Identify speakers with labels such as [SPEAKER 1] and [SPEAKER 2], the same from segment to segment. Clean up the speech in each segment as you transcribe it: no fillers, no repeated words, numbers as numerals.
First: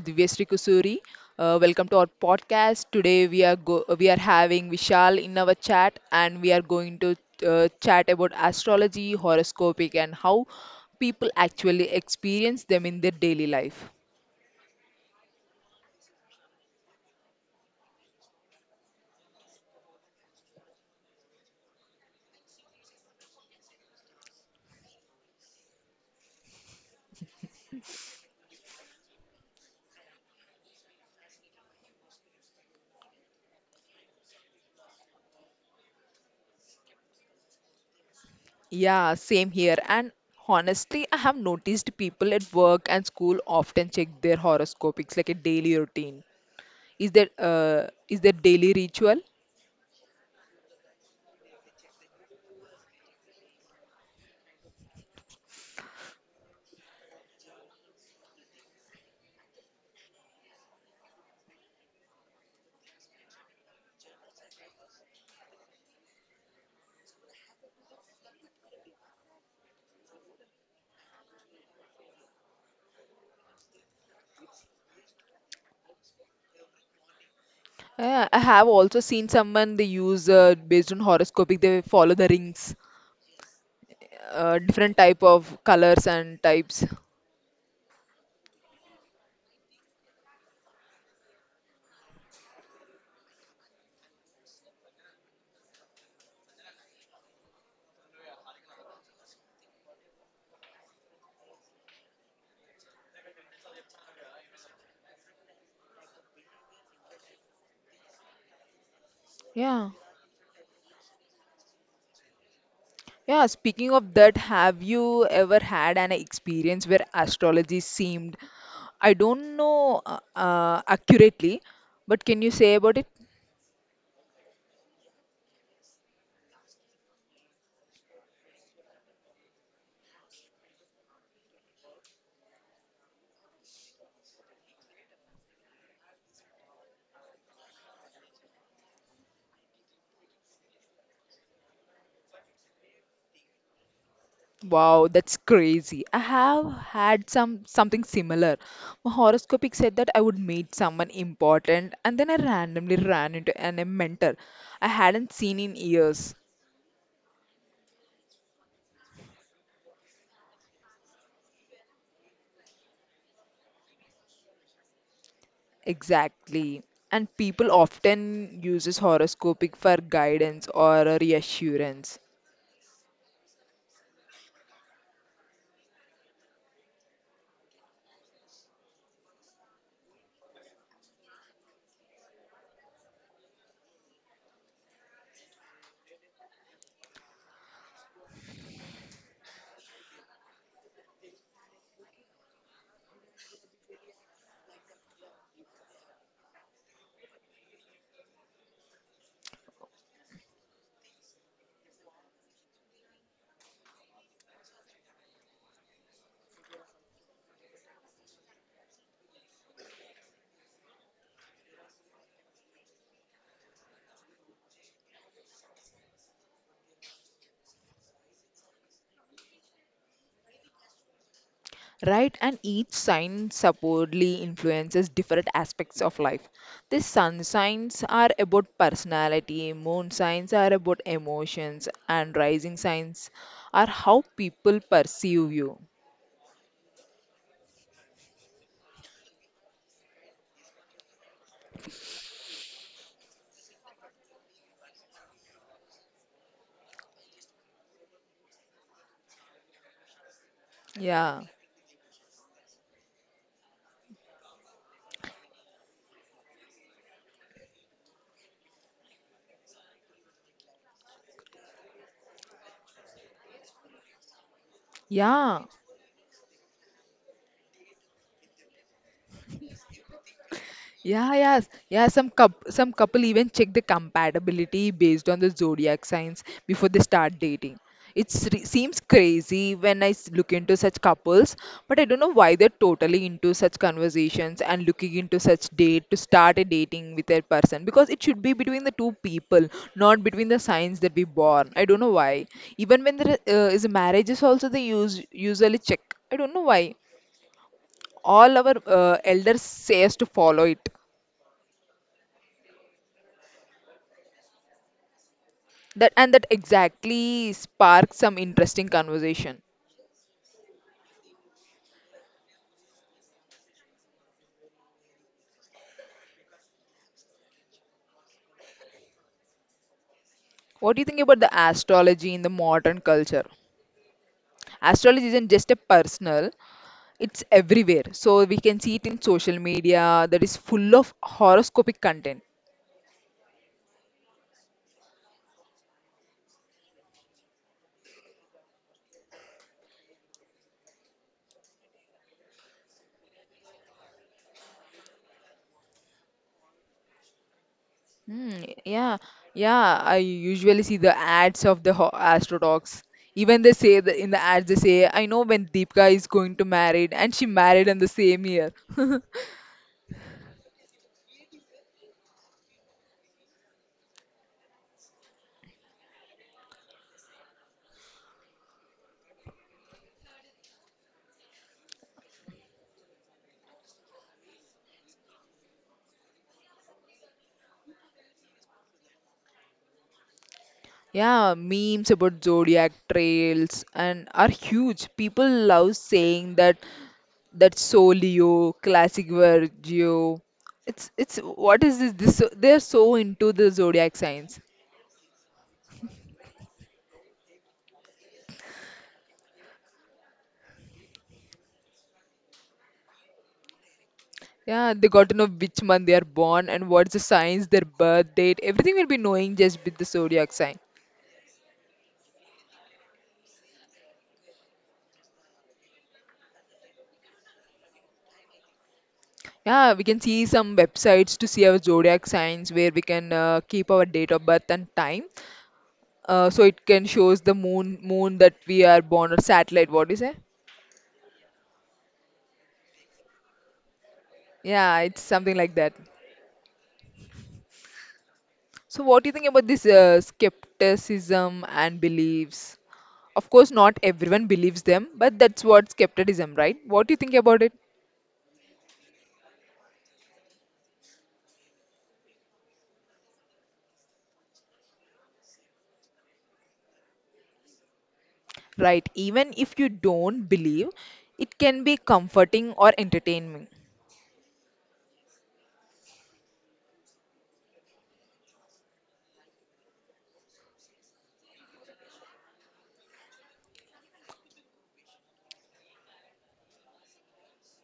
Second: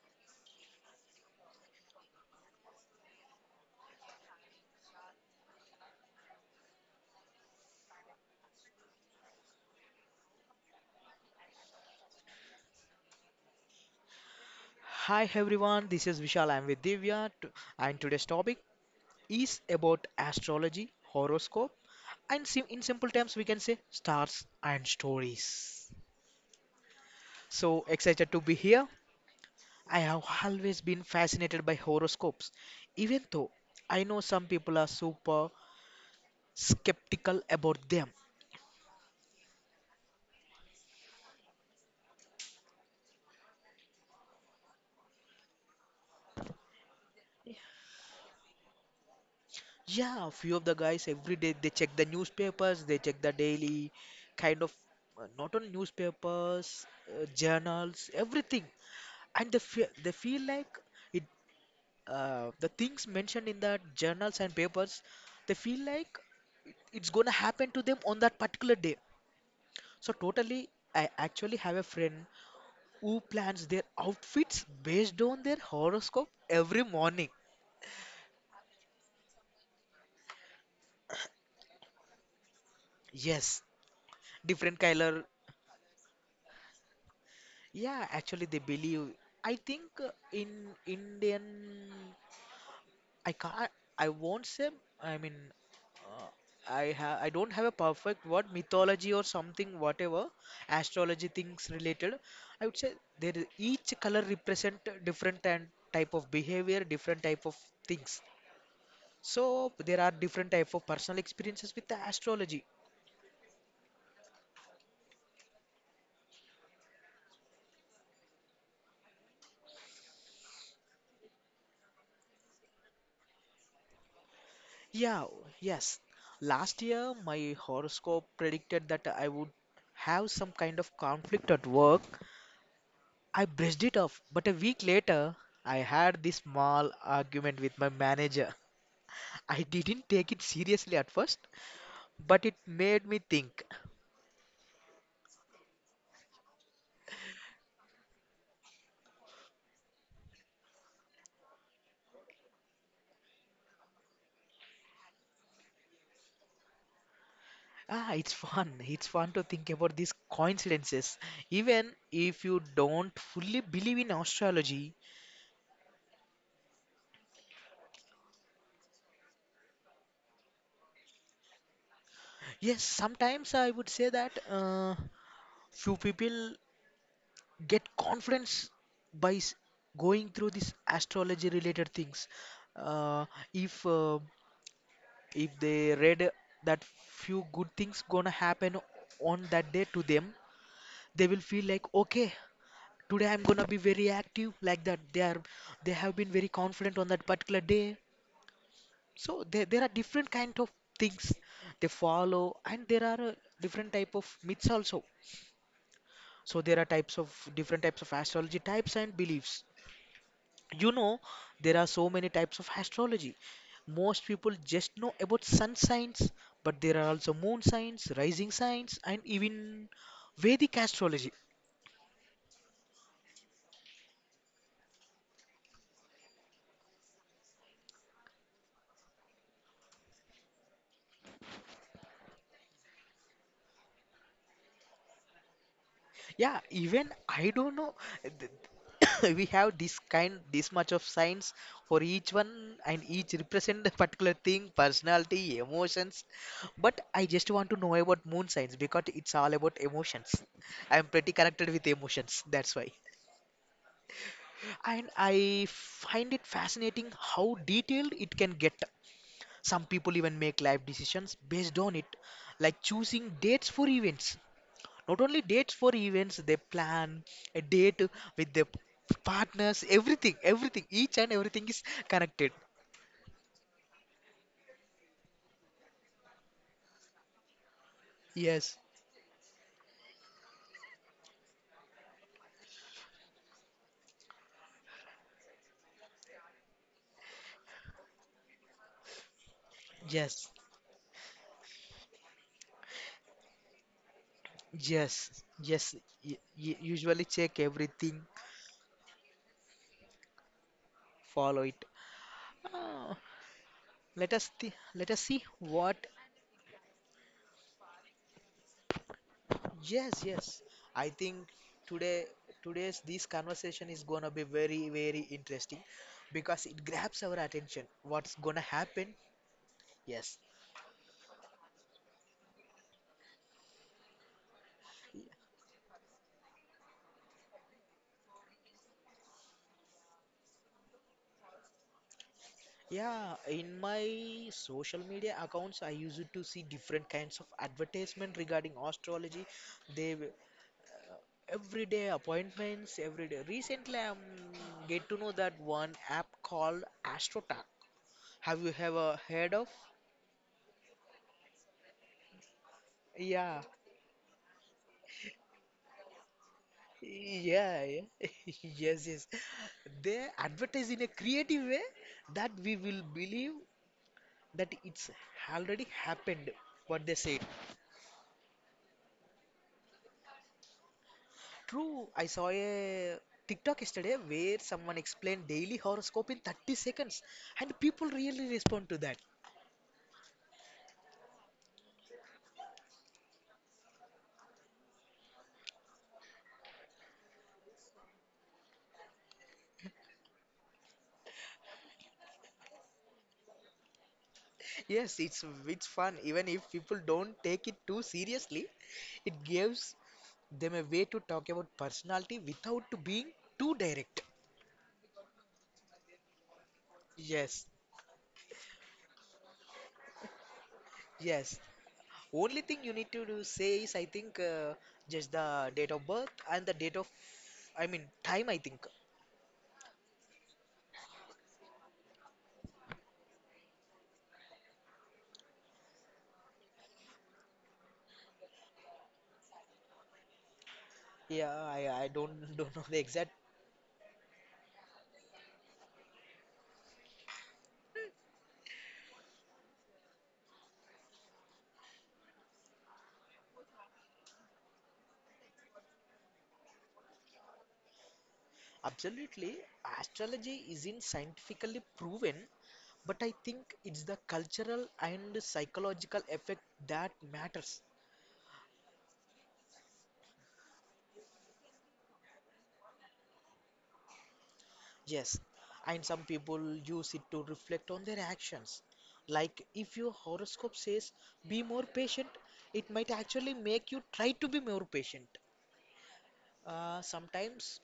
[SPEAKER 1] Divyasri Kusuri. Welcome to our podcast. Today we are having Vishal in our chat, and we are going to chat about astrology, horoscopic, and how people actually experience them in their daily life.
[SPEAKER 2] Hi everyone, this is Vishal. I'm with Divya, and today's topic is about astrology, horoscope, and in simple terms, we can say stars and stories. So excited to be here. I have always been fascinated by horoscopes, even though I know some people are super skeptical about them.
[SPEAKER 1] Yeah, same here. And honestly, I have noticed people at work and school often check their horoscopics like a daily routine. Is that is their daily ritual?
[SPEAKER 2] Yeah, few of the guys every day they check the newspapers, they check the daily kind of not only newspapers, journals, everything, and they feel like it. The things mentioned in the journals and papers, they feel like it's gonna happen to them on that particular day. So totally, I actually have a friend who plans their outfits based on their horoscope every morning.
[SPEAKER 1] Yeah, I have also seen someone they use based on horoscopic. They follow the rings,
[SPEAKER 2] Yes, different
[SPEAKER 1] different type
[SPEAKER 2] color.
[SPEAKER 1] of colors and types.
[SPEAKER 2] Yeah, actually they believe. I think in Indian, I can't, I won't say, I mean, uh, I don't have a perfect word, mythology or something, whatever, astrology things related. I would say there is each color represent different and type of behavior, different type of things. So
[SPEAKER 1] Yeah,
[SPEAKER 2] there are different type of personal experiences with the astrology.
[SPEAKER 1] yeah. Speaking of that, have you ever had an experience where astrology seemed, I don't know accurately, but can you say about it?
[SPEAKER 2] Yeah, oh, yes. Last year, my horoscope predicted that I would have some kind of conflict at work. I brushed it off, but a week later, I had this small argument with my manager. I didn't take it seriously at first, but it made me think.
[SPEAKER 1] Wow, that's crazy. I have had something similar. My horoscopic said that I would meet someone important, and then I randomly ran into a mentor I hadn't seen in years.
[SPEAKER 2] Ah, it's fun. It's fun to think about these coincidences. Even if you don't fully believe in astrology,
[SPEAKER 1] Exactly. And people often uses horoscopic for guidance or reassurance.
[SPEAKER 2] yes, sometimes I would say that few people get confidence by going through these astrology related things, uh, if uh, if they read that few good things gonna happen on that day to them, they will feel like, okay, today I'm gonna be very active. Like that they are, they have been very confident on that particular day. So there are different kind of things they follow, and there are, different type of myths also. So there are types of different types of astrology types and beliefs. You know, there are so many types of astrology. Most people just know about sun signs, but there are also moon signs, rising signs, and even Vedic astrology.
[SPEAKER 1] Right? And each sign supposedly influences different aspects of life. The sun signs are about personality, moon signs are about emotions, and rising signs are how people perceive you.
[SPEAKER 2] Yeah, even I don't know. Th- We have this kind, this much of signs for each one, and each represent a particular thing, personality, emotions. But I just want to know about moon signs because it's all about emotions. I'm pretty
[SPEAKER 1] Yeah,
[SPEAKER 2] connected with emotions, that's why. And I find it fascinating how detailed it can get. Some people even make life decisions based on it, like choosing dates for events. Not only
[SPEAKER 1] yeah.
[SPEAKER 2] dates for events, they plan a date with their partners, everything, everything, each
[SPEAKER 1] Yeah,
[SPEAKER 2] and
[SPEAKER 1] yes,
[SPEAKER 2] everything is
[SPEAKER 1] yeah.
[SPEAKER 2] connected.
[SPEAKER 1] Some couple even check the compatibility based on the zodiac signs before they start dating. It
[SPEAKER 2] Yes,
[SPEAKER 1] seems crazy when look into such couples, but I don't know why they're totally into such conversations and looking into such date to start a dating with a person because it should be between the two people, not between
[SPEAKER 2] yes,
[SPEAKER 1] the signs that we born. I don't know why. Even when there is a marriage, is also they use
[SPEAKER 2] yes,
[SPEAKER 1] usually
[SPEAKER 2] yes.
[SPEAKER 1] check. I don't know why.
[SPEAKER 2] Usually check everything,
[SPEAKER 1] All our elders say us to follow it.
[SPEAKER 2] follow it. Ah, let us see what.
[SPEAKER 1] That and that exactly sparked some interesting conversation.
[SPEAKER 2] Yes, yes. I think today, today's this conversation is gonna be very, very interesting because it grabs our attention. What's gonna happen? Yes.
[SPEAKER 1] What do you think about the astrology in the modern culture? Astrology isn't just a personal, it's everywhere. So we can see it in social media that is full of horoscopic content.
[SPEAKER 2] Yeah, in my social media accounts, I used to see different kinds of advertisement regarding astrology. They w- Everyday appointments, every day. Recently, I am get to know that one app called AstroTalk.
[SPEAKER 1] Hmm,
[SPEAKER 2] Have you
[SPEAKER 1] yeah,
[SPEAKER 2] ever heard of?
[SPEAKER 1] yeah. I usually see the ads of Astro Dogs. Even
[SPEAKER 2] Yeah.
[SPEAKER 1] they say that in the ads they say, I know when Deepika is going to marry and she
[SPEAKER 2] Yeah,
[SPEAKER 1] married in the
[SPEAKER 2] yeah.
[SPEAKER 1] same year.
[SPEAKER 2] Yes, yes. They advertise in a creative way that we will believe that it's already happened, what they said. True, I saw a TikTok yesterday where someone explained daily horoscope in 30 seconds, and people really respond to that.
[SPEAKER 1] Yeah, memes about zodiac trails and are huge. People love saying that that's so Leo, classic Virgo. It's what is this? They're so into the zodiac signs.
[SPEAKER 2] Yes, it's fun, even if people don't take it too seriously, it gives them a way to talk about personality without being too direct.
[SPEAKER 1] Yeah, they got to know which month they are born and what's the signs,
[SPEAKER 2] Yes,
[SPEAKER 1] their birth date. Everything will be knowing just with the zodiac sign.
[SPEAKER 2] yes. Only thing you need to do say is, I think, just the date of birth and the date of, I mean, time, I think.
[SPEAKER 1] Yeah, we can see some websites to see our zodiac signs where we can keep our date of birth and time. So it can shows the moon that we are born or satellite. What do you say?
[SPEAKER 2] Yeah, I don't don't know the exact.
[SPEAKER 1] Yeah, it's something like that. So what do you think about this skepticism and beliefs? Of course, not everyone believes them, but that's what skepticism, right? What do you think about it?
[SPEAKER 2] Absolutely, astrology isn't scientifically proven, but I think it's the cultural and psychological effect that matters.
[SPEAKER 1] Right. Even if you don't believe, it can be comforting or entertaining.
[SPEAKER 2] Yes, and some people use it to reflect on their actions. Like if your horoscope says be more patient, it might actually make you try to be more patient. Sometimes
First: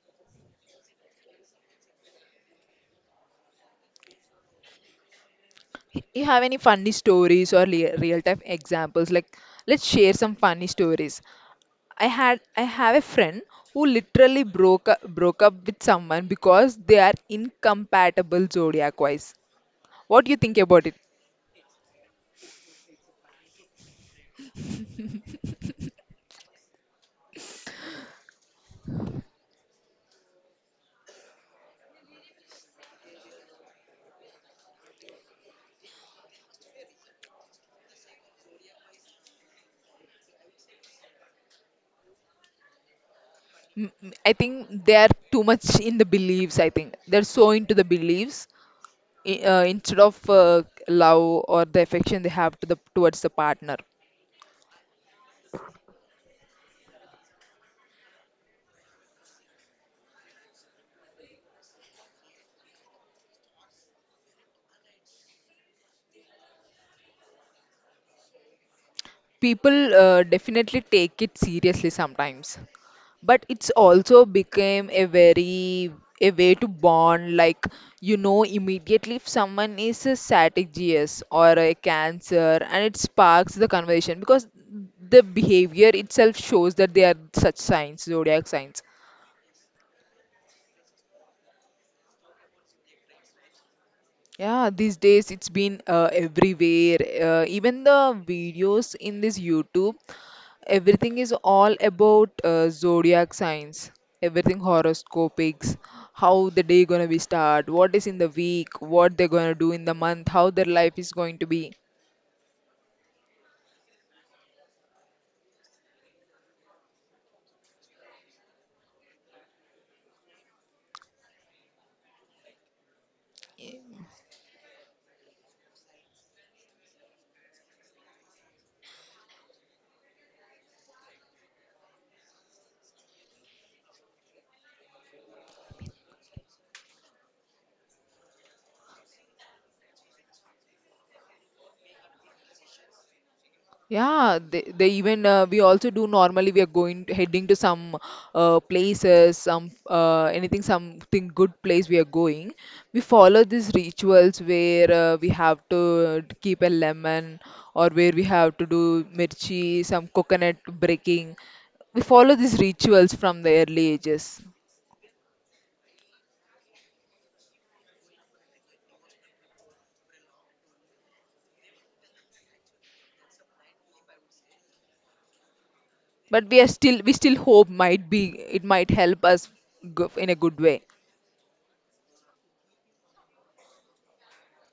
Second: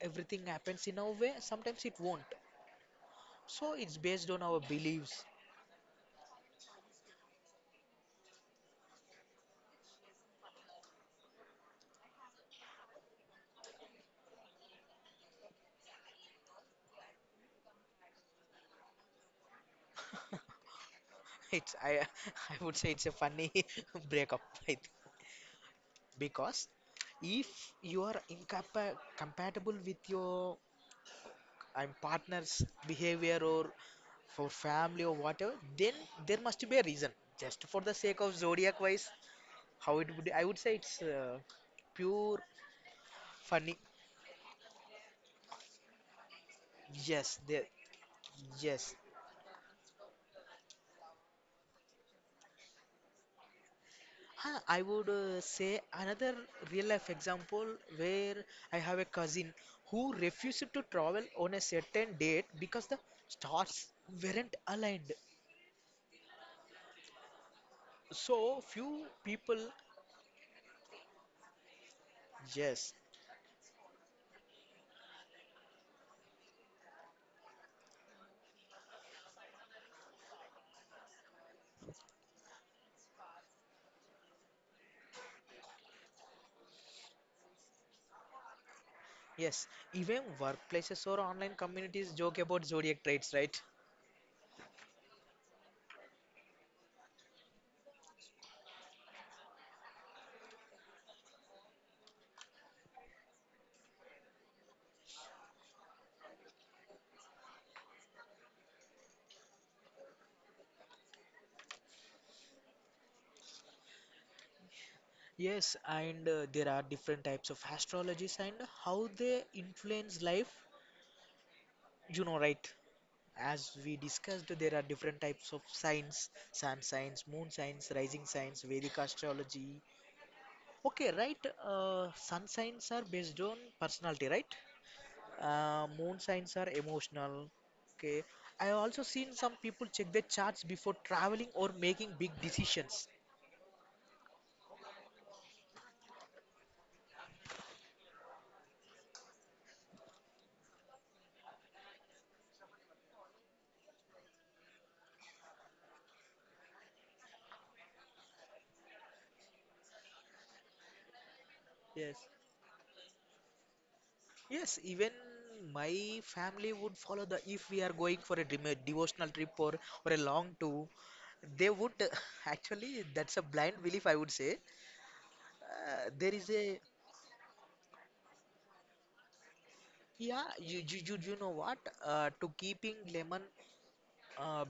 [SPEAKER 2] everything happens in our way, sometimes it won't. So it's based on our beliefs.
[SPEAKER 1] You have any funny stories or real time examples? Like let's share some funny stories. I had I have a friend who literally broke up with someone because they are incompatible zodiac wise. What do you think about it?
[SPEAKER 2] It's, I I would say it's a funny breakup, I think. Because if you are incapa compatible with your, I'm partner's behavior or for family or whatever, then there must be a reason. Just for the sake of zodiac wise, how it would, I would say it's, pure funny.
[SPEAKER 1] Mm, mm, I think they are too much in the beliefs. I think they're
[SPEAKER 2] Yes,
[SPEAKER 1] so
[SPEAKER 2] there.
[SPEAKER 1] into the beliefs,
[SPEAKER 2] Yes.
[SPEAKER 1] instead of love or the affection they have to the towards the partner.
[SPEAKER 2] Huh, I would, say another real life example where I have a cousin who refused to travel on a certain date because the stars weren't aligned. So few people,
[SPEAKER 1] People definitely take it seriously sometimes,
[SPEAKER 2] yes,
[SPEAKER 1] but it's also became a very a way to bond, like you know immediately if someone is a static gs or a cancer and it sparks the conversation because the behavior itself shows that they are such signs zodiac signs.
[SPEAKER 2] yes, even workplaces or online communities joke about zodiac traits, right?
[SPEAKER 1] Yeah, these days it's been everywhere. Uh, even the videos in this YouTube, everything is all about zodiac signs, everything horoscopics. How the day gonna be start, what is in the week, what they're gonna do in the month, how their life is going to be.
[SPEAKER 2] Yes, and there are different types of astrologies and how they influence life, you know, right? As we discussed, there are different types of signs: sun signs, moon signs, rising signs, Vedic astrology. Okay, right. Sun signs are based on personality, right? Moon signs are emotional. Okay. I have also seen some people check their charts before traveling or making big decisions.
[SPEAKER 1] Yeah, they even we also do normally we are heading to some places, some anything, something good place we are going. We follow these rituals where we have to keep a lemon or where we have to do mirchi, some coconut breaking. We
[SPEAKER 2] Yes.
[SPEAKER 1] follow these rituals from the early ages,
[SPEAKER 2] Yes, even my family would follow the, if we are going for a devotional trip or a long tour, they would actually that's a blind belief, I would say. There
[SPEAKER 1] but
[SPEAKER 2] is a
[SPEAKER 1] we still hope might be it might help us go in a
[SPEAKER 2] Yeah,
[SPEAKER 1] good way.
[SPEAKER 2] you know what, to keeping lemon, um,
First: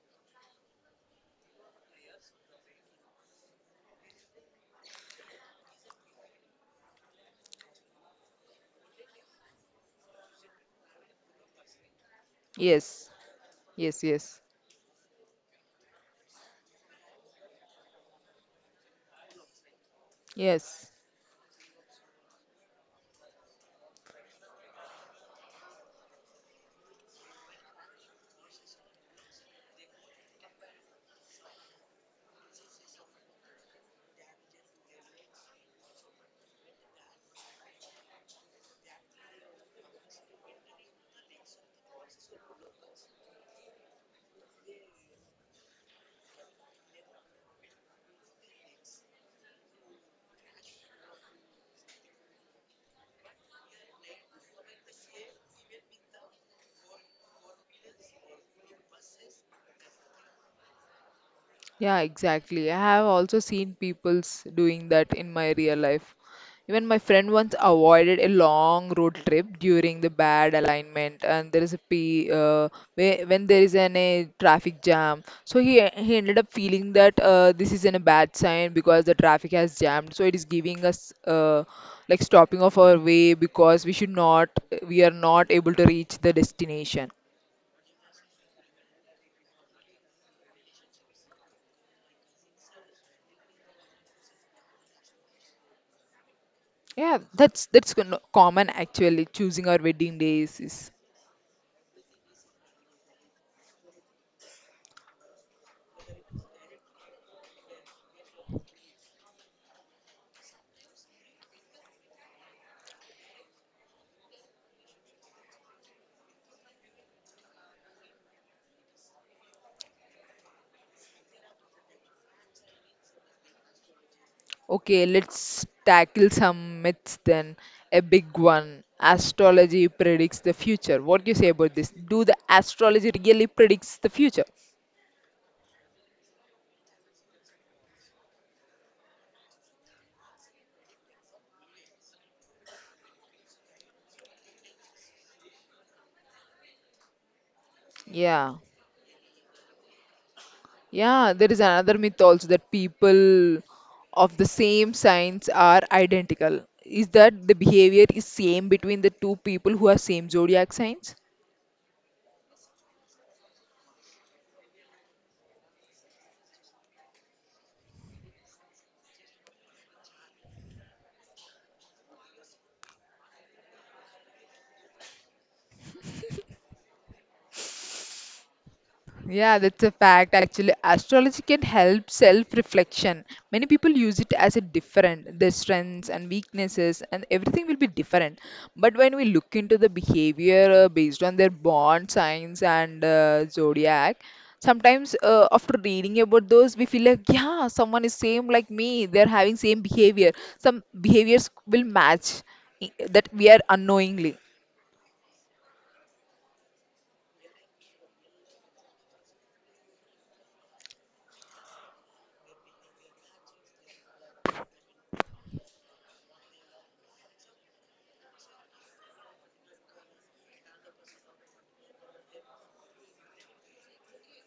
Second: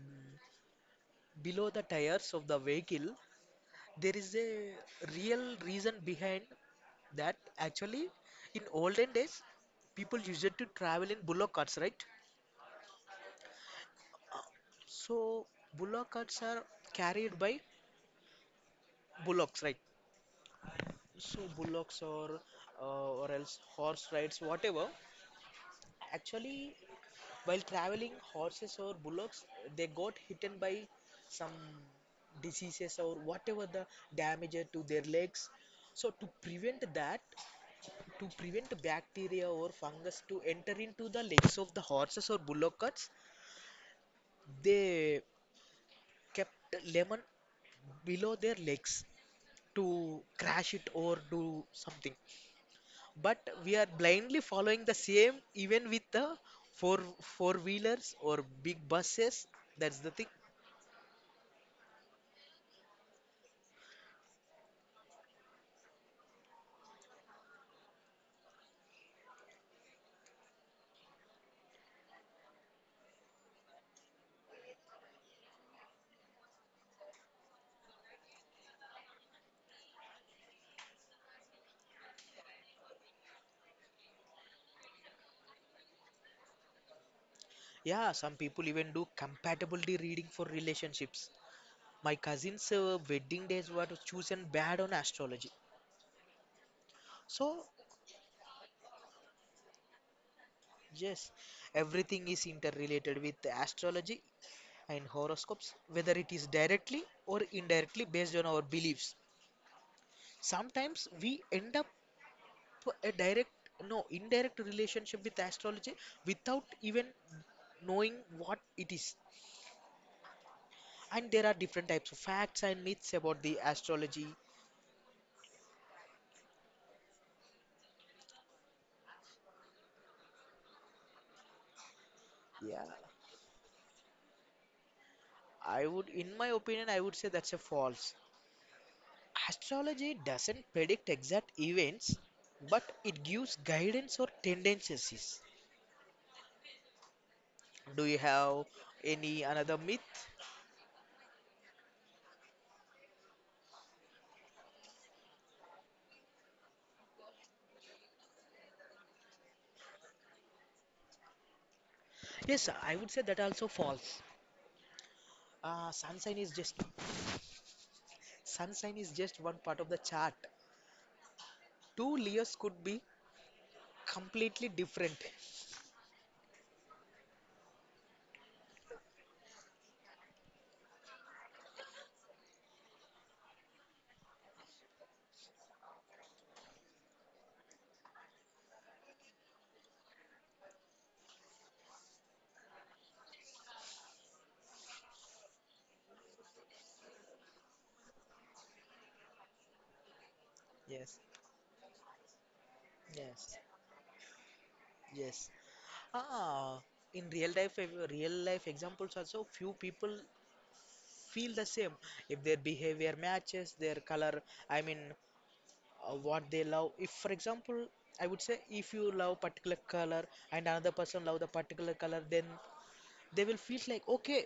[SPEAKER 2] below the tires of the vehicle, there is a real reason behind that. Actually, in olden days, people used to travel in bullock carts, right?
[SPEAKER 1] Yes, yes, yes,
[SPEAKER 2] So bullock carts are carried by bullocks, right?
[SPEAKER 1] yes.
[SPEAKER 2] So bullocks or, or else horse rides, whatever. Actually, while traveling, horses or bullocks, they got hitten by some diseases or whatever, the damage to their legs. So to prevent that, to prevent bacteria or fungus to enter into the legs of the horses or bullocks, they kept lemon below their legs to crash it or do something. But we are blindly following the same even with the four wheelers or big buses. That's the thing.
[SPEAKER 1] Yeah, exactly. I have also seen people's doing that in my real life. Even my friend once avoided a long road trip during the bad alignment, and there is when there is a traffic jam. So he ended up feeling that this is in a bad sign because the traffic has jammed. So it is giving us like stopping of our way because we are not able to reach the destination.
[SPEAKER 2] Yeah, some people even do compatibility reading for relationships. My cousin's wedding days were chosen bad on astrology.
[SPEAKER 1] Yeah,
[SPEAKER 2] So,
[SPEAKER 1] that's common actually. Choosing our wedding days is
[SPEAKER 2] yes, everything is interrelated with astrology and horoscopes, whether it is directly or indirectly based on our beliefs. Sometimes we end up a direct, no, indirect relationship with astrology without even knowing what it is. And there are different types of facts and myths about the astrology.
[SPEAKER 1] okay. Let's tackle some myths then. A big one. Astrology predicts the future. What do you say about this? Do the
[SPEAKER 2] Yeah.
[SPEAKER 1] astrology really predicts the future?
[SPEAKER 2] I would, in my opinion, I would say that's a false. Astrology doesn't predict exact events, but it gives guidance or tendencies. Do you
[SPEAKER 1] Yeah.
[SPEAKER 2] have any another myth?
[SPEAKER 1] Yeah, there is another myth also that people of the same signs are identical. Is that the behavior is same between the two people who are same zodiac signs?
[SPEAKER 2] Yes, I would say that also false. Sun sign is just, sun sign is just one part of the chart. Two Leos could be completely different.
[SPEAKER 1] Yeah, that's a fact. Actually, astrology can help self-reflection. Many people use it as a different, their strengths and weaknesses, and everything will be different. But when we look into the behavior based on their born signs and zodiac, sometimes after reading about those, we feel like, yeah, someone is same like me. They're having same behavior. Some
[SPEAKER 2] Yes.
[SPEAKER 1] behaviors will match that we are
[SPEAKER 2] Yes,
[SPEAKER 1] unknowingly.
[SPEAKER 2] yes. Ah, in real life, real life examples also, few people feel the same if their behavior matches their color, I mean, what they love. If, for example, I would say if you love particular color and another person love the particular color, then they will feel like, okay,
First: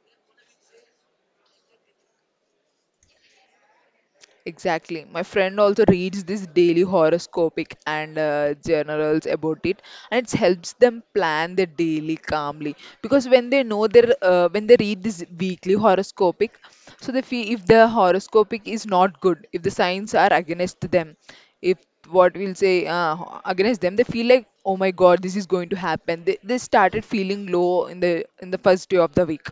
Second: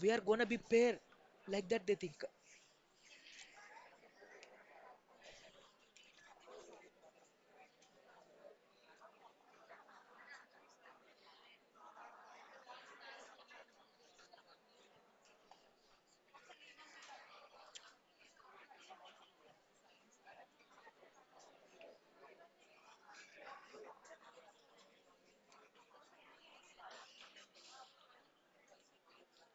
[SPEAKER 2] we are gonna be pair, like that they think.
[SPEAKER 1] Exactly. My friend also reads this daily horoscopic and journals about it, and it helps them plan their daily calmly. Because when they know their when they read this weekly horoscopic, so they feel if the horoscopic is not good, if the signs are against them, if what we'll say against them, they feel like oh my god, this is going to happen. They started feeling low in the first day of the week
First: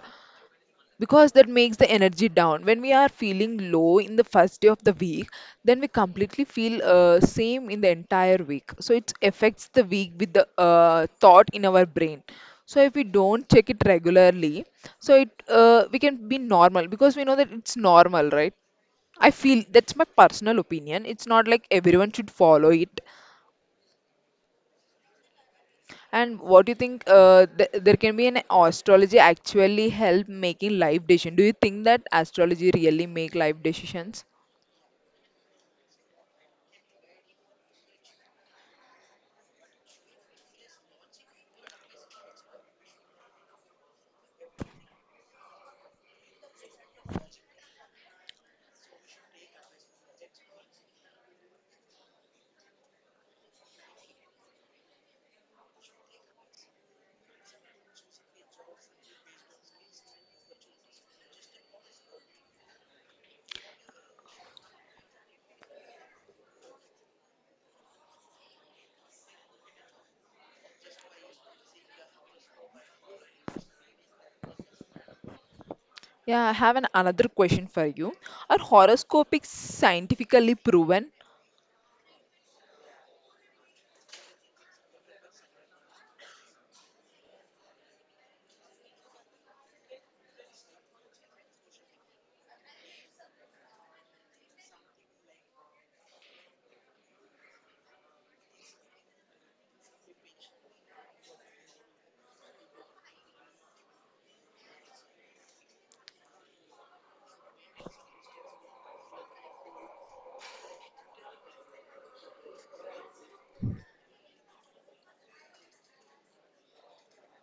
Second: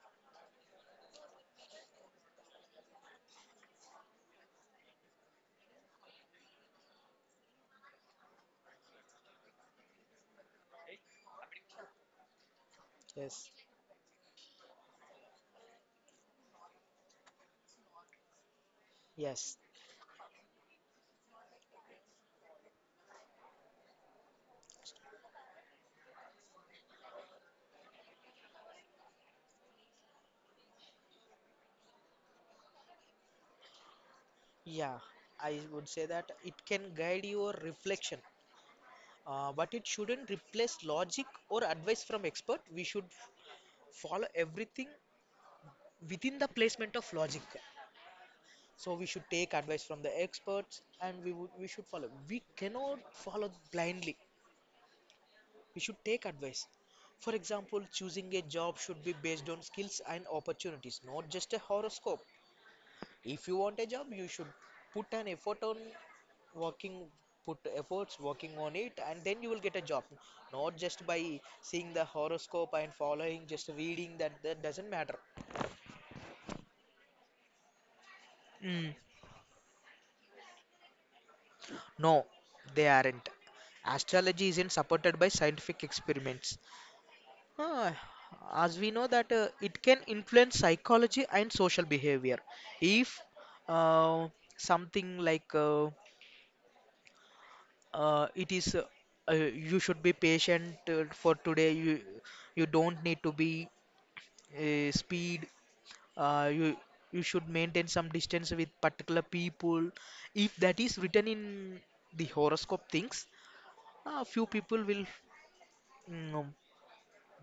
[SPEAKER 1] because that makes the energy down. When we are feeling low in the first day of the week, then we completely feel same in the entire week, so it affects the week with the thought in our brain. So if we don't
[SPEAKER 2] Yes,
[SPEAKER 1] check it regularly, so it we can be normal because we know that it's normal, right? I
[SPEAKER 2] yes,
[SPEAKER 1] feel that's my personal opinion. It's not like everyone should follow it. And what do you think th there can be an astrology actually help making life decision? Do you think that astrology really make life decisions?
[SPEAKER 2] yeah, I would say that it can guide your reflection, but it shouldn't replace logic or advice from expert. We should follow everything within the placement of logic. So we should take advice from the experts, and we should follow, we cannot follow blindly, we should take advice. For example, choosing a job should be based on skills and opportunities, not just a horoscope. If you want a job, you should put an effort on working, put efforts working on it, and then you will get a job, not just by seeing the horoscope and following, just reading that, that doesn't matter.
[SPEAKER 1] Yeah, I have an another question for you. Are
[SPEAKER 2] Mm.
[SPEAKER 1] horoscopic scientifically proven?
[SPEAKER 2] No, they aren't. Astrology isn't supported by scientific experiments. Ah, as we know that, it can influence psychology and social behavior. If, uh, something like, uh, it is, uh, you should be patient for today. You don't need to be speed. Uh, you you should maintain some distance with particular people. If that is written in the horoscope things, few people will mm, um,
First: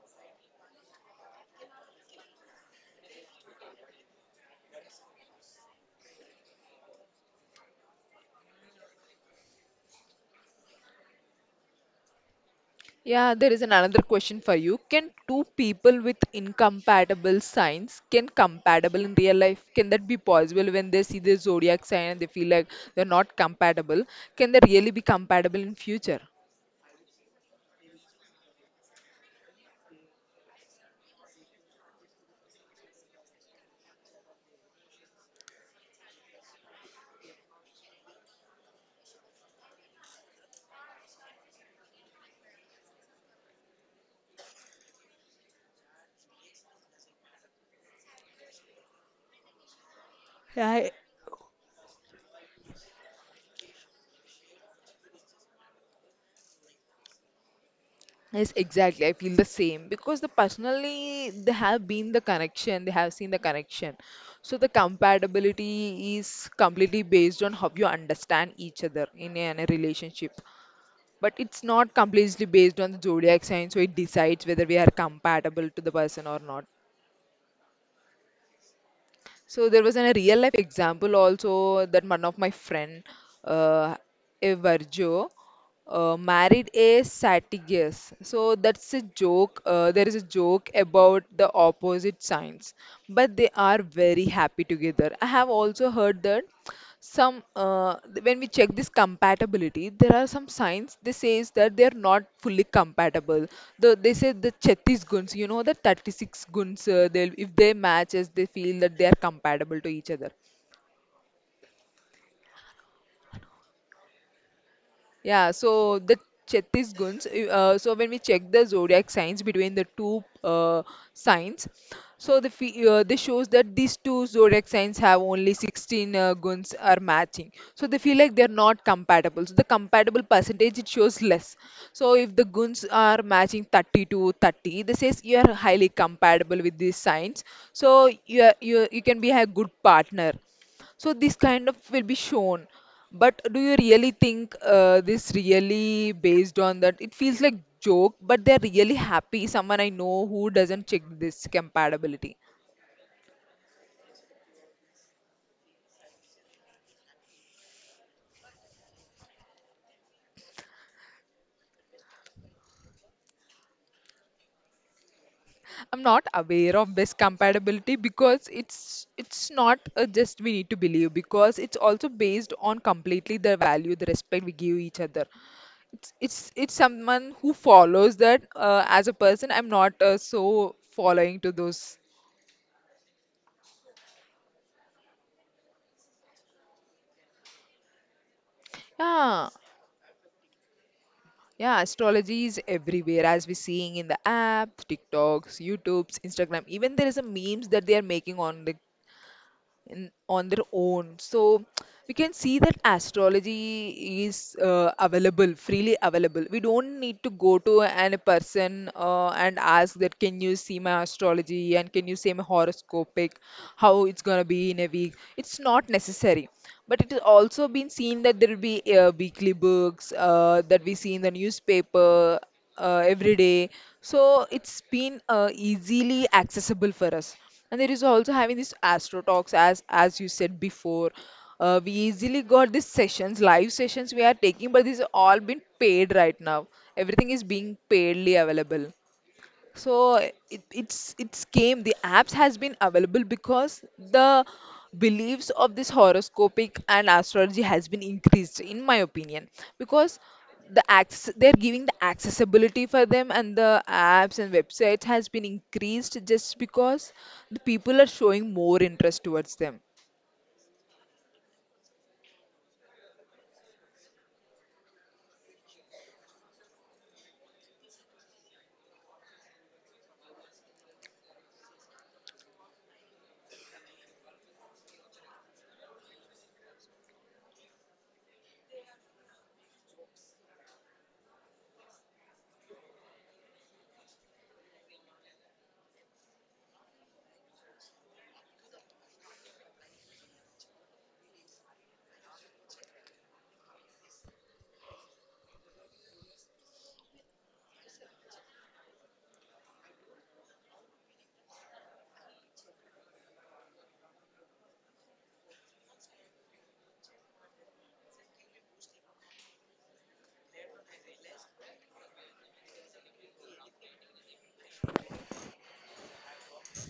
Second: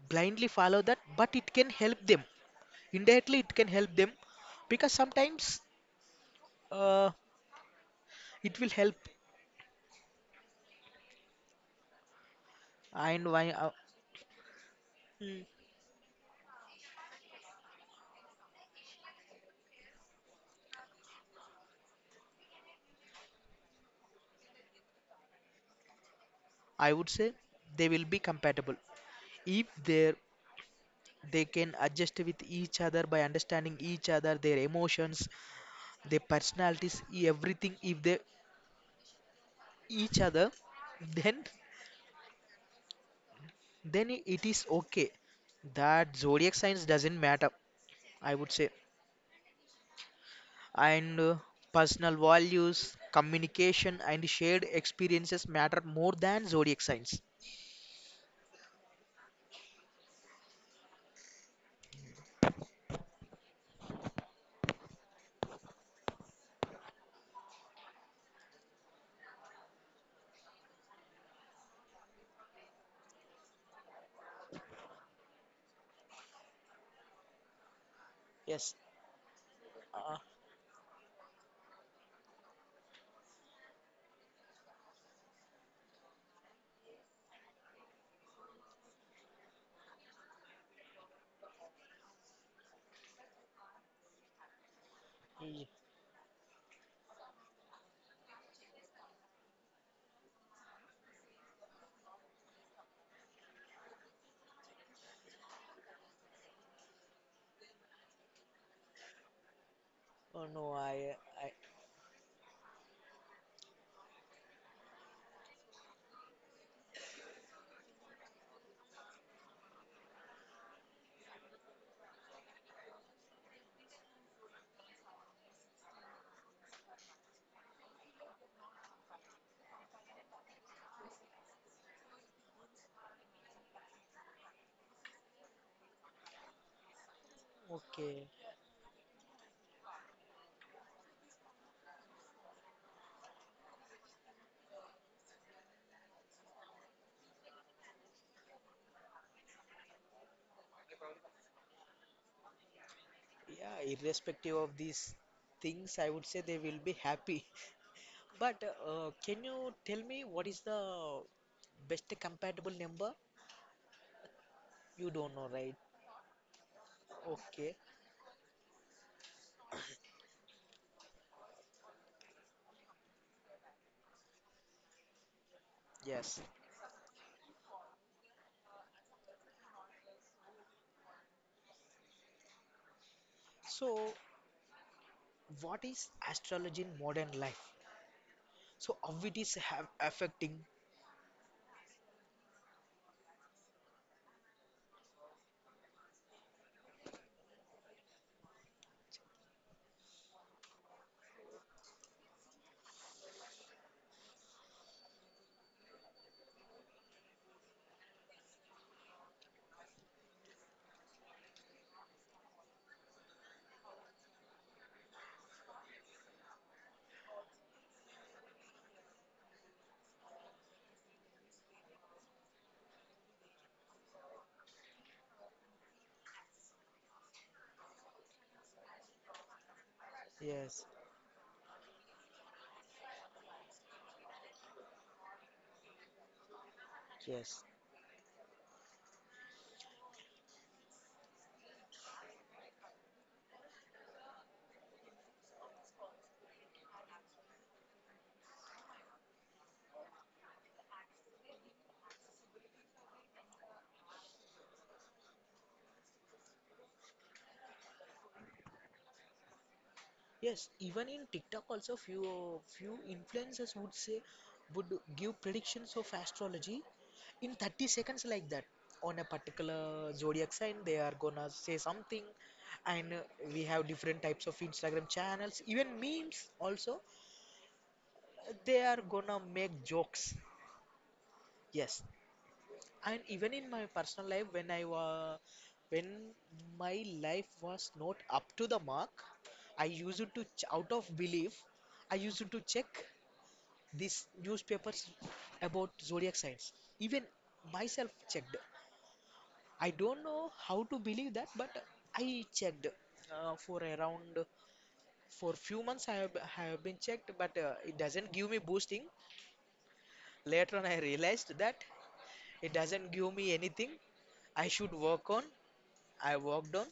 [SPEAKER 2] blindly follow that, but it can help them, indirectly it can help them, because sometimes, uh, it will help. And
[SPEAKER 1] Yeah,
[SPEAKER 2] why
[SPEAKER 1] there is an another question for you. Can
[SPEAKER 2] mm,
[SPEAKER 1] two people with incompatible signs can compatible in real life? Can that be possible when they see the zodiac sign and they feel like they're not compatible? Can they really be compatible in future?
[SPEAKER 2] I would say they will be compatible if they, they can adjust with each other by understanding each other, their emotions, their personalities, everything. If they each other, then then it is okay, that zodiac signs doesn't matter, I would say. And, personal values, communication, and shared experiences matter more than zodiac signs.
[SPEAKER 1] Yes, exactly. I feel the same because the personally they have been the connection, they have seen the connection. So the compatibility is completely based on how you understand each other in in a relationship. But it's not completely based on the zodiac sign, so it decides whether we are compatible to the person or not.
[SPEAKER 2] Yes.
[SPEAKER 1] So there was a
[SPEAKER 2] Uh,
[SPEAKER 1] real life example also that one of my friend, uh, a Virgo, married a Sagittarius. So that's a joke. There is a joke about the opposite signs, but they are very happy together. I have
[SPEAKER 2] y-
[SPEAKER 1] also heard that some when we check this compatibility there are some signs they says that they are not fully compatible, they say the chhattis guns, you know, the 36 guns, they'll if they match as they feel that they are compatible to each other.
[SPEAKER 2] oh no, I,
[SPEAKER 1] Yeah, so the Chhattisgarhs, so when we check the zodiac signs between the two signs, so the this shows that these two zodiac signs have only 16 guns are matching. So they feel like they're not compatible. So the compatible percentage it shows less. So if the guns are matching 30 to 30, this says you are highly compatible with these signs. So
[SPEAKER 2] okay.
[SPEAKER 1] you are, you can be a good partner. So this kind of will be shown. But do you really think this really based on that? It feels like joke, but they're really happy. Someone I know who doesn't check this compatibility.
[SPEAKER 2] Yeah, irrespective of these things, I would say they will be happy. But can you tell me what is the best compatible number? You don't know, right?
[SPEAKER 1] I'm not aware of this
[SPEAKER 2] Okay.
[SPEAKER 1] compatibility because it's not just we need to believe because it's also based on completely the value, the respect we give each other. It's
[SPEAKER 2] Yes.
[SPEAKER 1] it's it's someone who follows that as a person. I'm not so following to those.
[SPEAKER 2] So, what is astrology in modern life? So, how it
[SPEAKER 1] Yeah.
[SPEAKER 2] is have affecting?
[SPEAKER 1] Yeah, astrology is everywhere as we're seeing in the app, TikToks, YouTubes, Instagram. Even there is a memes that they are making on the on their own. So we can see that astrology is available, freely available. We don't need to go to a person and ask that, can you see my astrology and can you see my horoscopic, how it's going to be in a week. It's not necessary. But it has also been seen that there will be weekly books that we see in the newspaper every day. So it's been easily accessible for us. And there is also having this Astro Talks, as you said
[SPEAKER 2] Yes.
[SPEAKER 1] before. We easily got these sessions, live sessions we are taking, but these are all been paid right now. Everything is
[SPEAKER 2] Yes.
[SPEAKER 1] being paidly available so it, it's came the apps has been available because the beliefs of this horoscopic and astrology has been increased in my opinion because the access they're giving the accessibility for them and the apps and websites has been increased just because the people are showing more interest towards them.
[SPEAKER 2] Yes, even in TikTok also few influencers would say would give predictions of astrology in 30 seconds like that on a particular zodiac sign they are gonna say something and we have different types of Instagram channels even memes also they are gonna make jokes, yes, and even in my personal life when I was when my life was not up to the mark I used to ch- out of belief I used to check these newspapers about zodiac signs, even myself checked. I don't know how to believe that, but I checked for around for few months I have been checked but it doesn't give me boosting. Later on I realized that it doesn't give me anything I should work on. I worked on,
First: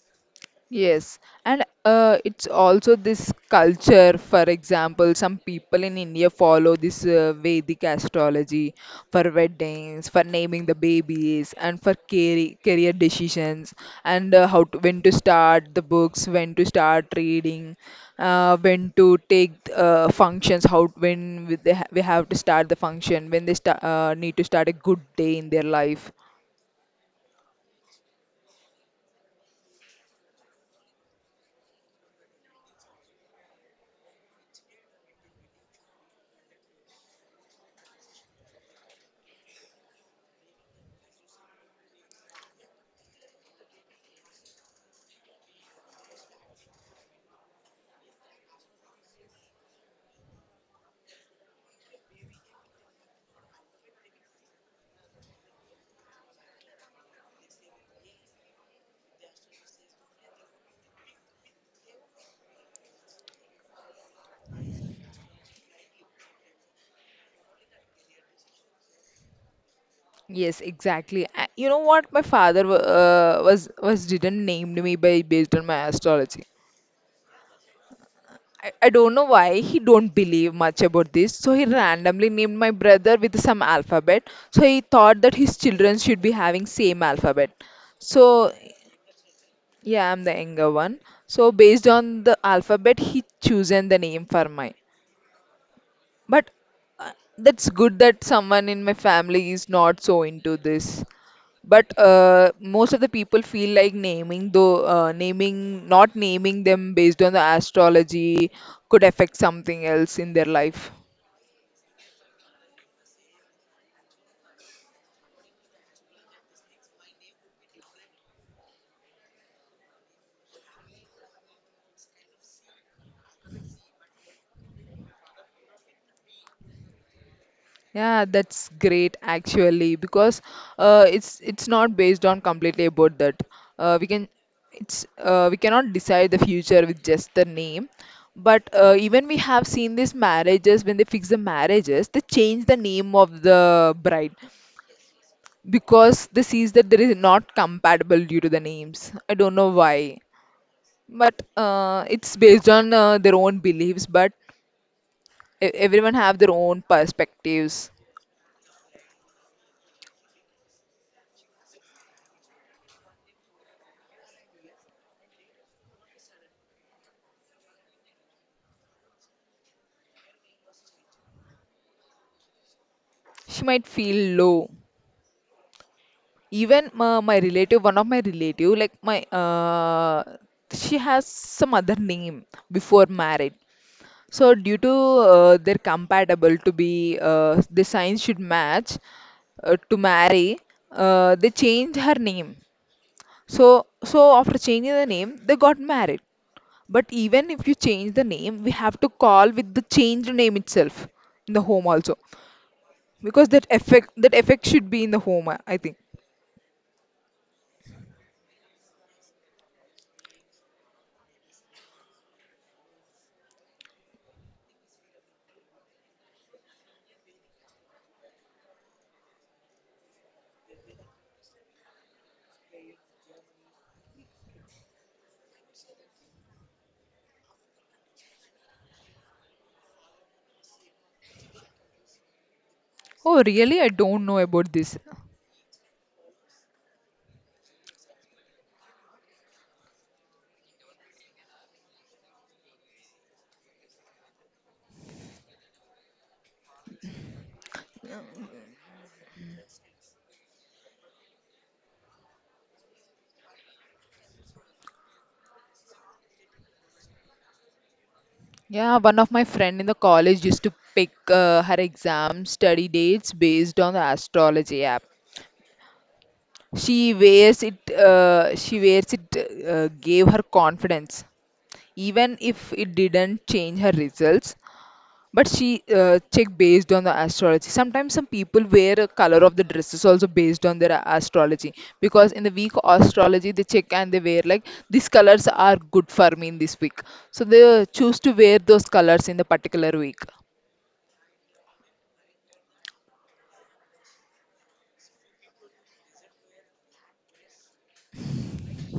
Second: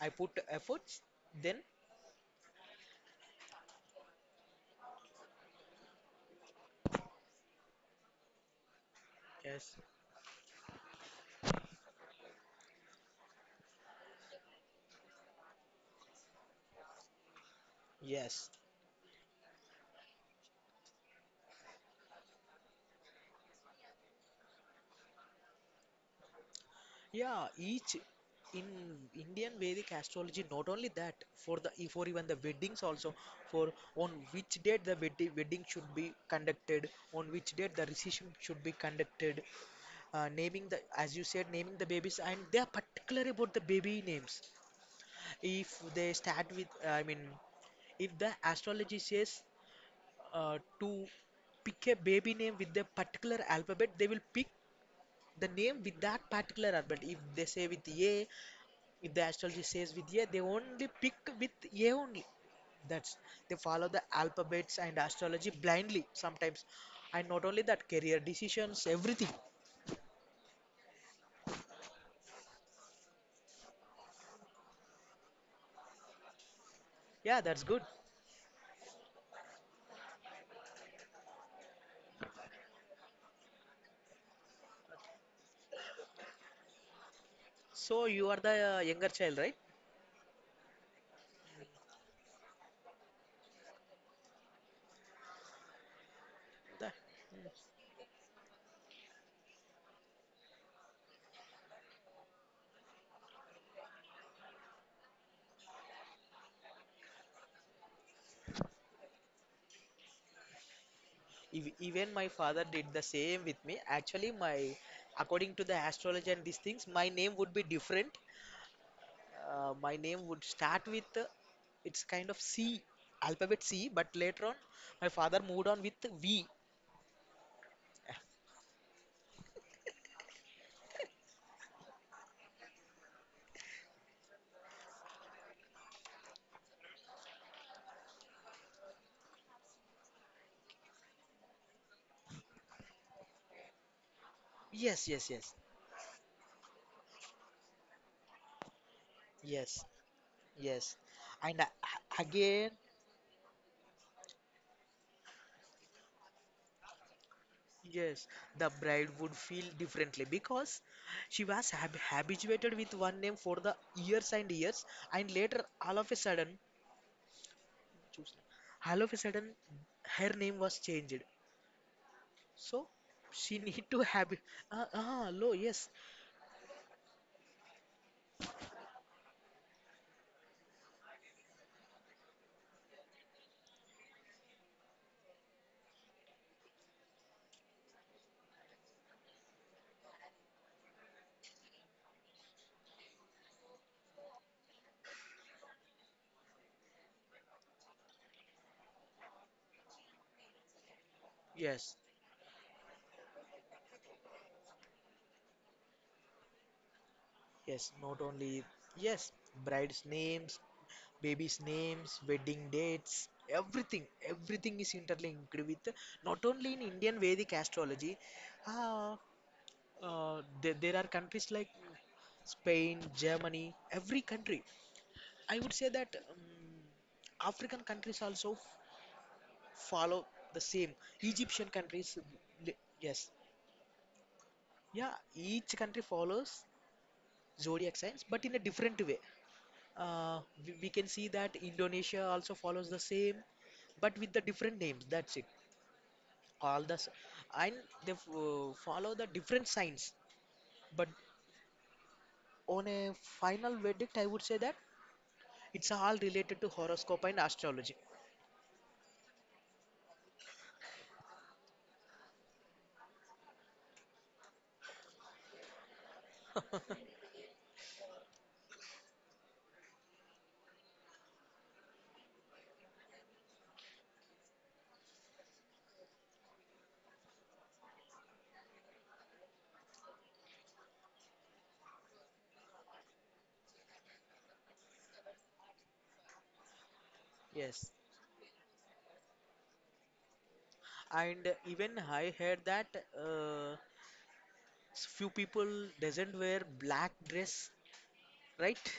[SPEAKER 2] I put efforts,
[SPEAKER 1] Yes,
[SPEAKER 2] then
[SPEAKER 1] and it's also this culture. For example, some people in India follow this Vedic astrology for
[SPEAKER 2] yes,
[SPEAKER 1] weddings, for naming the babies, and for career decisions, and how to, when to start the books, when to start reading,
[SPEAKER 2] yes,
[SPEAKER 1] when to take functions, how when we, they ha- we have to start the function, need to start a good day in their life.
[SPEAKER 2] yeah. Each in Indian Vedic astrology, not only that, for the for even the weddings also, for on which date the wedding should be conducted, on which date the reception should be conducted, naming the as you said, naming the babies, and they are particular about the baby names. If they start with, I mean, if the astrology says to pick a baby name with a particular alphabet, they will pick the name with that particular alphabet. If they say with A, if the astrology says with A, they only pick with A only. That's they follow the alphabets and astrology blindly sometimes, and not only that, career decisions, everything.
[SPEAKER 1] Yes, exactly. You know what? My father wa- was didn't named me by based on my astrology.
[SPEAKER 2] Yeah, that's good.
[SPEAKER 1] I don't know why he don't believe much about this. So he randomly named my brother with some alphabet. So he thought that his children should be having same alphabet.
[SPEAKER 2] So you are
[SPEAKER 1] So
[SPEAKER 2] the younger child, right?
[SPEAKER 1] yeah, I'm the younger one. So based on the alphabet, he chosen the name for mine. But
[SPEAKER 2] The-
[SPEAKER 1] uh, that's good that someone in my family is not so into this. But most of the people feel like naming though naming not naming them based on the astrology could affect something else in their life.
[SPEAKER 2] even my father did the same with me. Actually, my according to the astrology and these things, my name would be different. My name would start with it's kind of C, alphabet C, but later on my father moved on with V.
[SPEAKER 1] Yeah, that's great actually because it's not based on completely about that. uh, we can we cannot decide the future with just the name. But even we have seen these marriages when they fix the marriages they change the name of the bride
[SPEAKER 2] Yes, yes, yes,
[SPEAKER 1] because they sees that there is not compatible due to the names. I don't know
[SPEAKER 2] yes,
[SPEAKER 1] why,
[SPEAKER 2] yes.
[SPEAKER 1] but
[SPEAKER 2] And
[SPEAKER 1] it's based
[SPEAKER 2] again,
[SPEAKER 1] on their own beliefs. But everyone have their own perspectives.
[SPEAKER 2] yes, the bride would feel differently because she was habituated with one name for the years and years, and later, all of a sudden, choose- all of a sudden, her name was changed. So she
[SPEAKER 1] She
[SPEAKER 2] need
[SPEAKER 1] might
[SPEAKER 2] to have
[SPEAKER 1] feel low.
[SPEAKER 2] hello, yes,
[SPEAKER 1] Even my relative, one of my relative, like she has some other name before marriage. So due to they're compatible to be, the signs should match to marry. They change her name. So after changing the name, they got married. But even if you change the name, we have to call with the changed name itself in the home
[SPEAKER 2] yes.
[SPEAKER 1] also, because that effect should be in the home. I think.
[SPEAKER 2] Yes, not only, yes, bride's names, baby's names, wedding dates, everything, everything is interlinked with not only in Indian Vedic astrology, uh, there, there are countries like Spain, Germany, every country. I would say that African countries also follow the same. Egyptian countries, li- yes,
[SPEAKER 1] Oh, really? I don't know about this.
[SPEAKER 2] yeah, each country follows zodiac signs, but in a different way. Uh, we can see that Indonesia also follows the same, but with the different names. That's it. All the s- and follow the different signs. But on a final verdict, I would say that it's all related to horoscope and astrology.
[SPEAKER 1] Yeah, one of my friend in the college used to pick her exam study dates based on the astrology app. She wears it. She wears it. Gave her confidence, even if it didn't change her results. But she check based on the astrology. Sometimes some people wear a color of the dress is also based on their astrology because in the week astrology they check and they wear like these colors are good for me in this week. So they
[SPEAKER 2] Yes,
[SPEAKER 1] choose to wear those colors in the particular week.
[SPEAKER 2] and even I heard that uh, few people doesn't wear black dress, right?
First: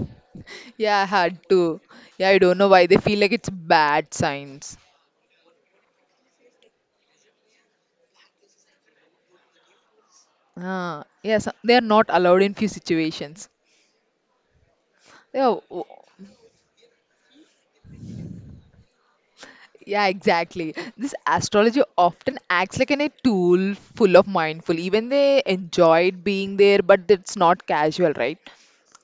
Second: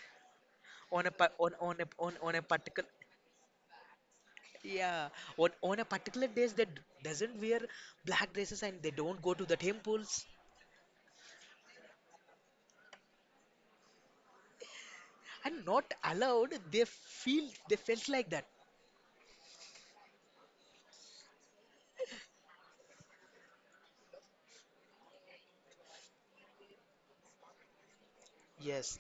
[SPEAKER 1] Yeah, I had to. Yeah,
[SPEAKER 2] On
[SPEAKER 1] I
[SPEAKER 2] a
[SPEAKER 1] don't know why
[SPEAKER 2] particular
[SPEAKER 1] they feel like it's bad signs.
[SPEAKER 2] yeah, on a particular days they doesn't wear black dresses and they don't go to the temples
[SPEAKER 1] Ah, yes, they are not allowed in few situations. Yeah,
[SPEAKER 2] and not allowed. They feel they felt like that.
[SPEAKER 1] yeah, exactly. This astrology often acts like a tool full of mindful. Even they enjoyed being there, but it's not casual, right?
[SPEAKER 2] Yes,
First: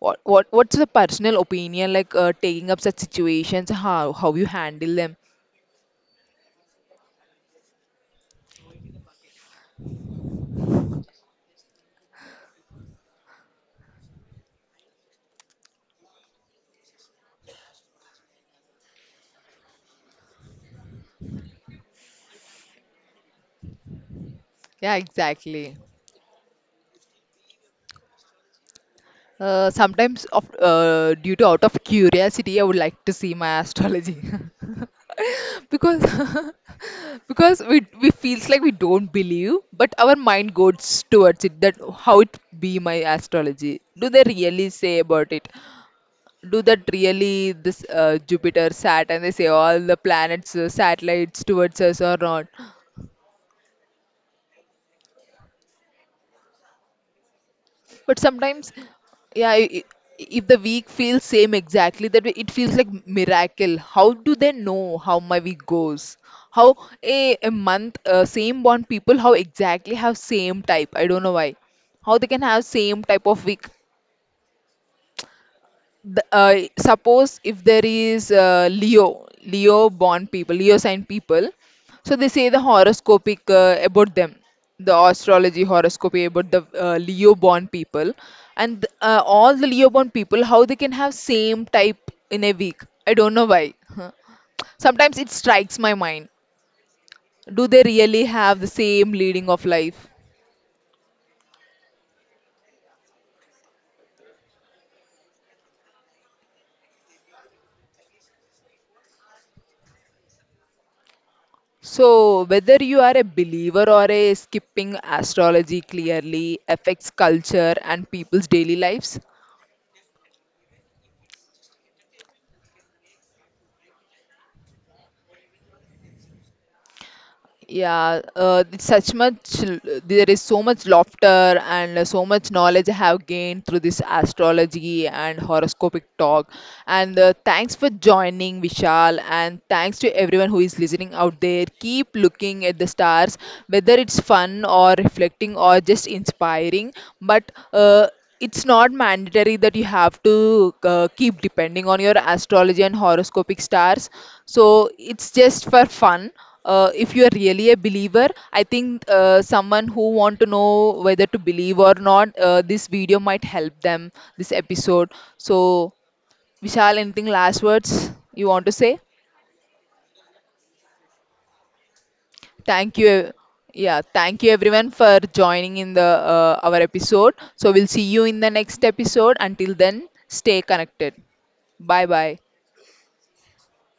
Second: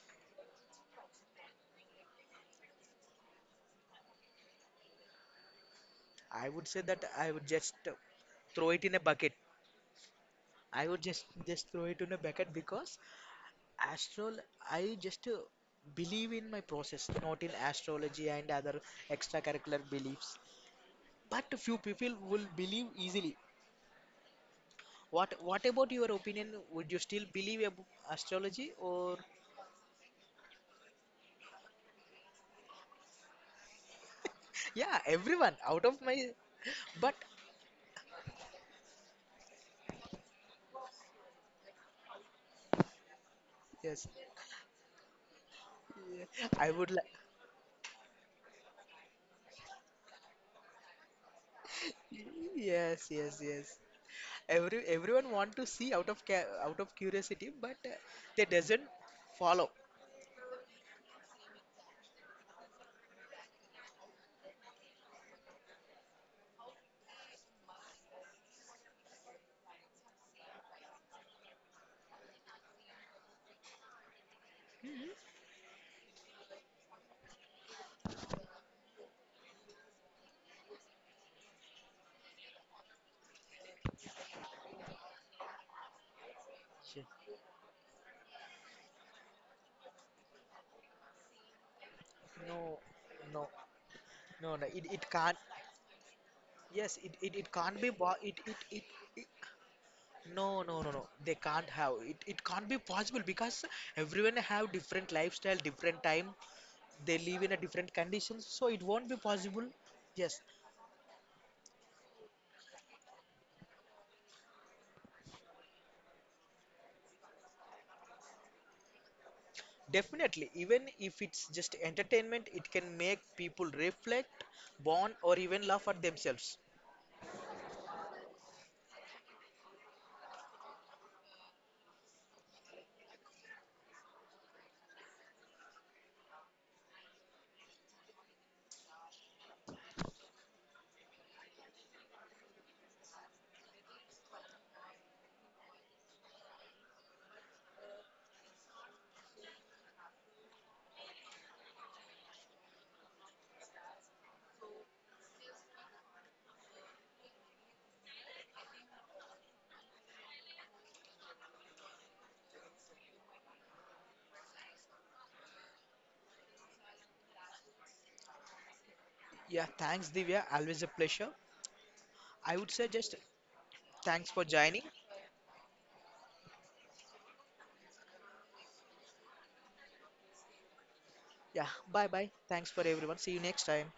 [SPEAKER 1] What's the personal opinion like taking up such situations? How you handle them?
[SPEAKER 2] I would say that I would just throw it in a bucket. I would just throw it in a bucket because astral. I just believe in my process, not in astrology and other extracurricular beliefs. But few people will believe easily.
[SPEAKER 1] Yeah,
[SPEAKER 2] What
[SPEAKER 1] exactly.
[SPEAKER 2] about your opinion? Would you still believe astrology or?
[SPEAKER 1] Sometimes, due to out of curiosity, I would like to see my astrology
[SPEAKER 2] Yeah, everyone out of
[SPEAKER 1] because
[SPEAKER 2] my. But
[SPEAKER 1] because we feels like we don't believe, but our mind goes towards it. That how it be my astrology?
[SPEAKER 2] yes,
[SPEAKER 1] Do they really say about it? Do
[SPEAKER 2] I
[SPEAKER 1] that
[SPEAKER 2] would like.
[SPEAKER 1] really this Jupiter, Saturn? They say all the planets, satellites towards us or not?
[SPEAKER 2] Yes, yes, yes. Every everyone want to see out of curiosity, but
[SPEAKER 1] But
[SPEAKER 2] they
[SPEAKER 1] sometimes,
[SPEAKER 2] doesn't
[SPEAKER 1] yeah,
[SPEAKER 2] follow.
[SPEAKER 1] if the week feels same exactly, that way it feels like miracle. How do they know how my week goes? How a month, same bond people, how exactly have same type? I don't know why. How they can have same type of week? Suppose if there is Leo born people, Leo sign people, so they say the horoscopic about them, the astrology horoscopy about the
[SPEAKER 2] Sure.
[SPEAKER 1] Leo born people, and all the Leo born people, how they can have same type in a
[SPEAKER 2] No,
[SPEAKER 1] week. I don't know
[SPEAKER 2] no,
[SPEAKER 1] why. Huh.
[SPEAKER 2] no, no. It
[SPEAKER 1] Sometimes it
[SPEAKER 2] can't.
[SPEAKER 1] strikes my mind.
[SPEAKER 2] Yes, it
[SPEAKER 1] Do
[SPEAKER 2] can't
[SPEAKER 1] they
[SPEAKER 2] be.
[SPEAKER 1] really
[SPEAKER 2] It, it
[SPEAKER 1] have the
[SPEAKER 2] it
[SPEAKER 1] same
[SPEAKER 2] it.
[SPEAKER 1] leading of life?
[SPEAKER 2] No, no, no, no. They can't have it. It can't be possible because everyone have different lifestyle, different time. They live in a different conditions, so it won't be possible. Yes,
[SPEAKER 1] So, whether you are a believer or a skipping, astrology clearly affects culture and people's daily lives.
[SPEAKER 2] definitely, even if it's just entertainment, it can make people reflect, bond, or even laugh at themselves.
[SPEAKER 1] Yeah, there is so much laughter and so much knowledge I have gained through this astrology and horoscopic talk. And thanks for joining, Vishal, and thanks to everyone who is listening out there. Keep looking at the stars, whether it's fun or reflecting or just inspiring. But it's not mandatory that you have to keep depending on your astrology and horoscopic stars, so it's just for fun. If you are really a believer, I think someone who want to know whether to believe or not, this video might help them, this episode. So Vishal, anything last words you want to say?
[SPEAKER 2] Yeah, thanks, Divya. Always a pleasure. I would say
[SPEAKER 1] Thank you,
[SPEAKER 2] just
[SPEAKER 1] yeah,
[SPEAKER 2] thanks
[SPEAKER 1] thank
[SPEAKER 2] for
[SPEAKER 1] you
[SPEAKER 2] joining.
[SPEAKER 1] everyone for joining in the our episode. So we'll see you in the next episode. Until then, stay connected.
[SPEAKER 2] Yeah,
[SPEAKER 1] Bye
[SPEAKER 2] bye bye.
[SPEAKER 1] bye.
[SPEAKER 2] Thanks for everyone. See you next time.